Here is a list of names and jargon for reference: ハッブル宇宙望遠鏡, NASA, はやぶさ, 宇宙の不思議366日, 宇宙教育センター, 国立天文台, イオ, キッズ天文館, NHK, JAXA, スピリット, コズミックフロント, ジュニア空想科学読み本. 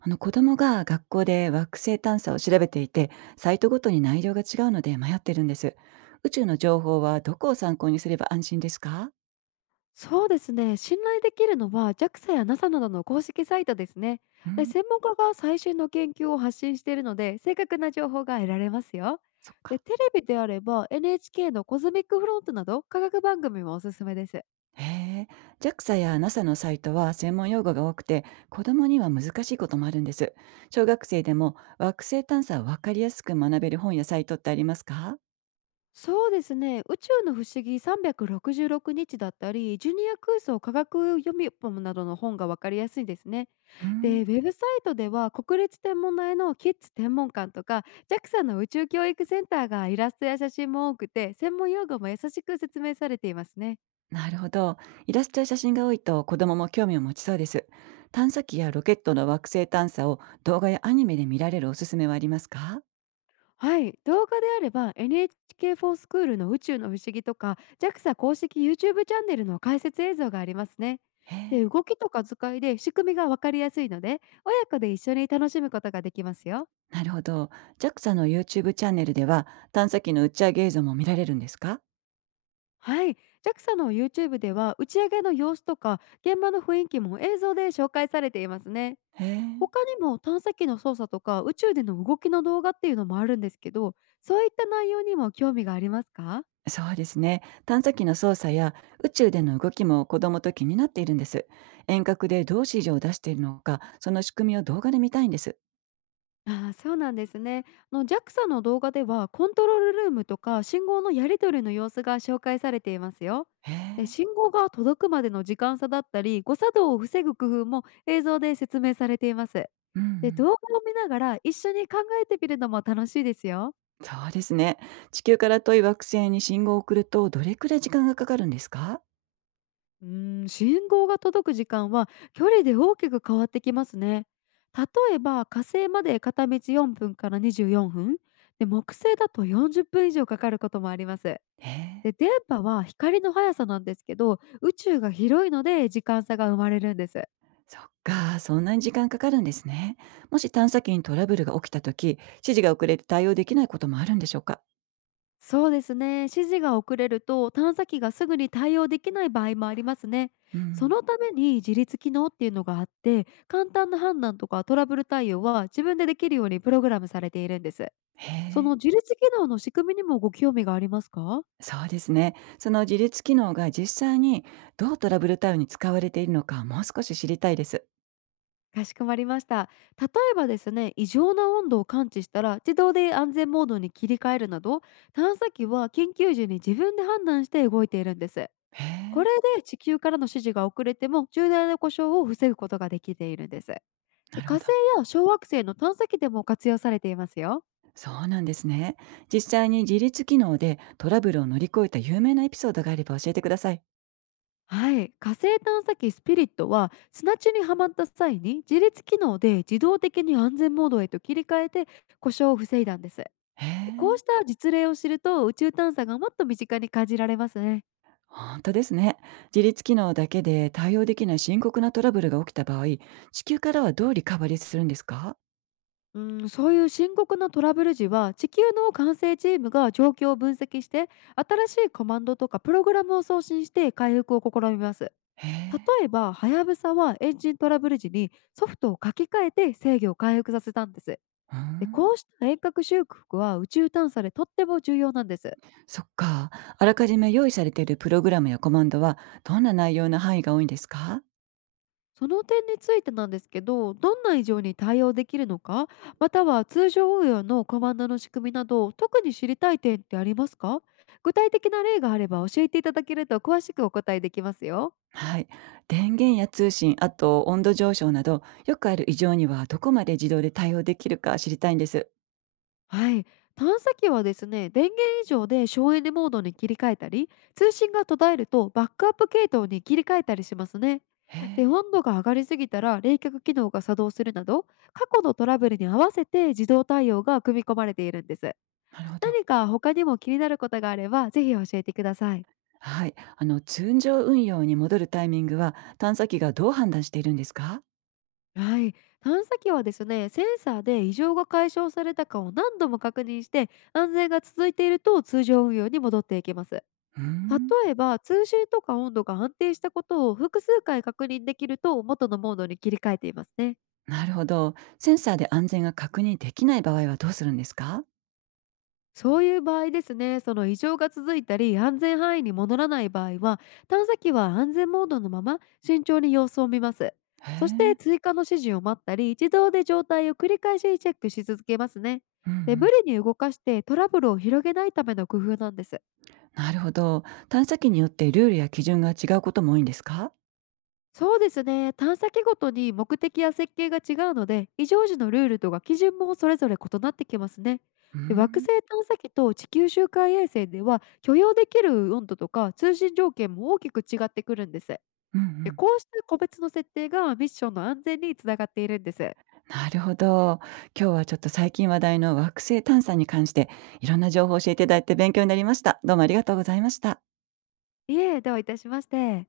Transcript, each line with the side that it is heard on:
right: 子供が学校で惑星探査を調べていて、サイトごとに内容が違うので迷ってるんです。宇宙の情報はどこを参考にすれば安心ですか？
left: そうですね。信頼できるのは JAXA や NASA などの公式サイトですね。
right: う
left: で
right: ん、
left: 専門家が最新の研究を発信しているので正確な情報が得られますよ。
right: そっ
left: で
right: か。
left: テレビであれば NHK のコズミックフロントなど科学番組もおすすめです。
right: へえ、JAXA や NASA のサイトは専門用語が多くて、子供には難しいこともあるんです。小学生でも惑星探査をわかりやすく学べる本やサイトってありますか？
left: そうですね。宇宙の不思議366日だったり、ジュニア空想科学読み本などの本がわかりやすいですね。
right: う
left: で、ウ
right: ん。
left: ェブサイトでは国立天文台のキッズ天文館とか JAXA の宇宙教育センターがイラストや写真も多くて専門用語も優しく説明されていますね。
right: なるほど。イラストや写真が多いと子供も興味を持ちそうです。探査機やロケットの惑星探査を動画やアニメで見られるおすすめはありますか？
left: はい、動画であれば NHK ーフォースクールの宇宙の不思議とか JAXA 公式 YouTube チューブチャンネルの解説映像がありますね。
right: へ
left: で、
right: え。
left: 動きとか図解で仕組みがわかりやすいので親子で一緒に楽しむことができますよ。
right: なるほど。JAXA の YouTube チャンネルでは探査機の打ち上げ映像も見られるんですか？
left: はい、JAXA の YouTube では打ち上げの様子とか現場の雰囲気も映像で紹介されていますね。
right: へえ。
left: 他にも探査機の操作とか宇宙での動きの動画っていうのもあるんですけど、そういった内容にも興味がありますか？
right: そうですね。探査機の操作や宇宙での動きも子供と気になっているんです。遠隔でどう指示を出しているのか、その仕組みを動画で見たいんです。
left: ああ、そうなんですね。あの JAXA の動画ではコントロールルームとか信号のやり取りの様子が紹介されていますよ。
right: へ
left: で
right: え。
left: 信号が届くまでの時間差だったり誤作動を防ぐ工夫も映像で説明されています。
right: うんう
left: で
right: ん。
left: 動画を見ながら一緒に考えてみるのも楽しいですよ。
right: そうですね。地球から遠い惑星に信号を送るとどれくらい時間がかかるんですか？
left: うーん、信号が届く時間は距離で大きく変わってきますね。例えば火星まで片道4分から24分で、木星だと40分以上かかることもあります。
right: へえ、
left: で電波は光の速さなんですけど、宇宙が広いので時間差が生まれるんです。
right: そっか、そんなに時間かかるんですね。もし探査機にトラブルが起きた時、指示が遅れて対応できないこともあるんでしょうか？
left: そうですね、指示が遅れると探査機がすぐに対応できない場合もありますね。
right: う
left: そ
right: ん。
left: のために自立機能っていうのがあって、簡単な判断とかトラブル対応は自分でできるようにプログラムされているんです。
right: へ
left: その
right: え、
left: 自律機能の仕組みにもご興味がありますか？
right: そうですね。その自立機能が実際にどうトラブル対応に使われているのかもう少し知りたいです。
left: かしこまりました。例えばですね、異常な温度を感知したら自動で安全モードに切り替えるなど、探査機は緊急時に自分で判断して動いているんです。
right: へ
left: こ
right: え、
left: れで地球からの指示が遅れても重大な故障を防ぐことができているんです。で
right: なる
left: 火
right: ほ
left: 星
right: ど。
left: や小惑星の探査機でも活用されていますよ。
right: そうなんですね。実際に自立機能でトラブルを乗り越えた有名なエピソードがあれば教えてください。
left: はい、火星探査機スピリットは砂地にはまった際に自律機能で自動的に安全モードへと切り替えて故障を防いだんです。
right: へ
left: こ
right: え。
left: うした実例を知ると、宇宙探査がもっと身近に感じられますね。
right: ほんとですね。自律機能だけで対応できない深刻なトラブルが起きた場合、地球からはどうリカバリーするんですか？
left: うん、そういう深刻なトラブル時は地球の管制チームが状況を分析して、新しいコマンドとかプログラムを送信して回復を試みます。
right: へえ。
left: 例えばはやぶさはエンジントラブル時にソフトを書き換えて制御を回復させたんです。
right: うー
left: で、
right: ん。
left: こうした遠隔修復は宇宙探査でとっても重要なんです。
right: そっか。あらかじめ用意されているプログラムやコマンドは、どんな内容の範囲が多いんですか？
left: その点についてなんですけど、どんな異常に対応できるのか、または通常運用のコマンドの仕組みなど、特に知りたい点ってありますか？具体的な例があれば教えていただけると詳しくお答えできますよ。
right: はい。電源や通信、あと温度上昇など、よくある異常にはどこまで自動で対応できるか知りたいんです。
left: はい、探査機はですね、電源以上で省エネモードに切り替えたり、通信が途絶えるとバックアップ系統に切り替えたりしますね。
right: へ
left: で
right: え、
left: 温度が上がりすぎたら冷却機能が作動するなど、過去のトラブルに合わせて自動対応が組み込まれているんです。
right: なるほど。
left: 何か他にも気になることがあればぜひ教えてください。
right: はい。通常運用に戻るタイミングは、探査機がどう判断しているんですか？
left: はい、探査機はですねセンサーで異常が解消されたかを何度も確認して、安全が続いていると通常運用に戻っていきます。
right: うーん。
left: 例えば通信とか温度が安定したことを複数回確認できると元のモードに切り替えていますね。
right: なるほど。センサーで安全が確認できない場合はどうするんですか？
left: そういう場合ですね、その異常が続いたり安全範囲に戻らない場合は、探査機は安全モードのまま慎重に様子を見ます。
right: へ
left: そし
right: え。
left: て追加の指示を待ったり、自動で状態を繰り返しチェックし続けますね。
right: うんう
left: で無
right: ん。
left: 理に動かしてトラブルを広げないための工夫なんです。
right: なるほど。探査機によってルールや基準が違うことも多いんですか？
left: そうですね。探査機ごとに目的や設計が違うので、異常時のルールとか基準もそれぞれ異なってきますね。
right: うー
left: で惑
right: ん。
left: 星探査機と地球周回衛星では許容できる温度とか通信条件も大きく違ってくるんです。
right: うんう
left: で
right: ん。
left: こうした個別の設定がミッションの安全につながっているんです。
right: なるほど。今日はちょっと最近話題の惑星探査に関していろんな情報を教えていただいて勉強になりました。どうもありがとうございました。
left: いえ、どういたしまして。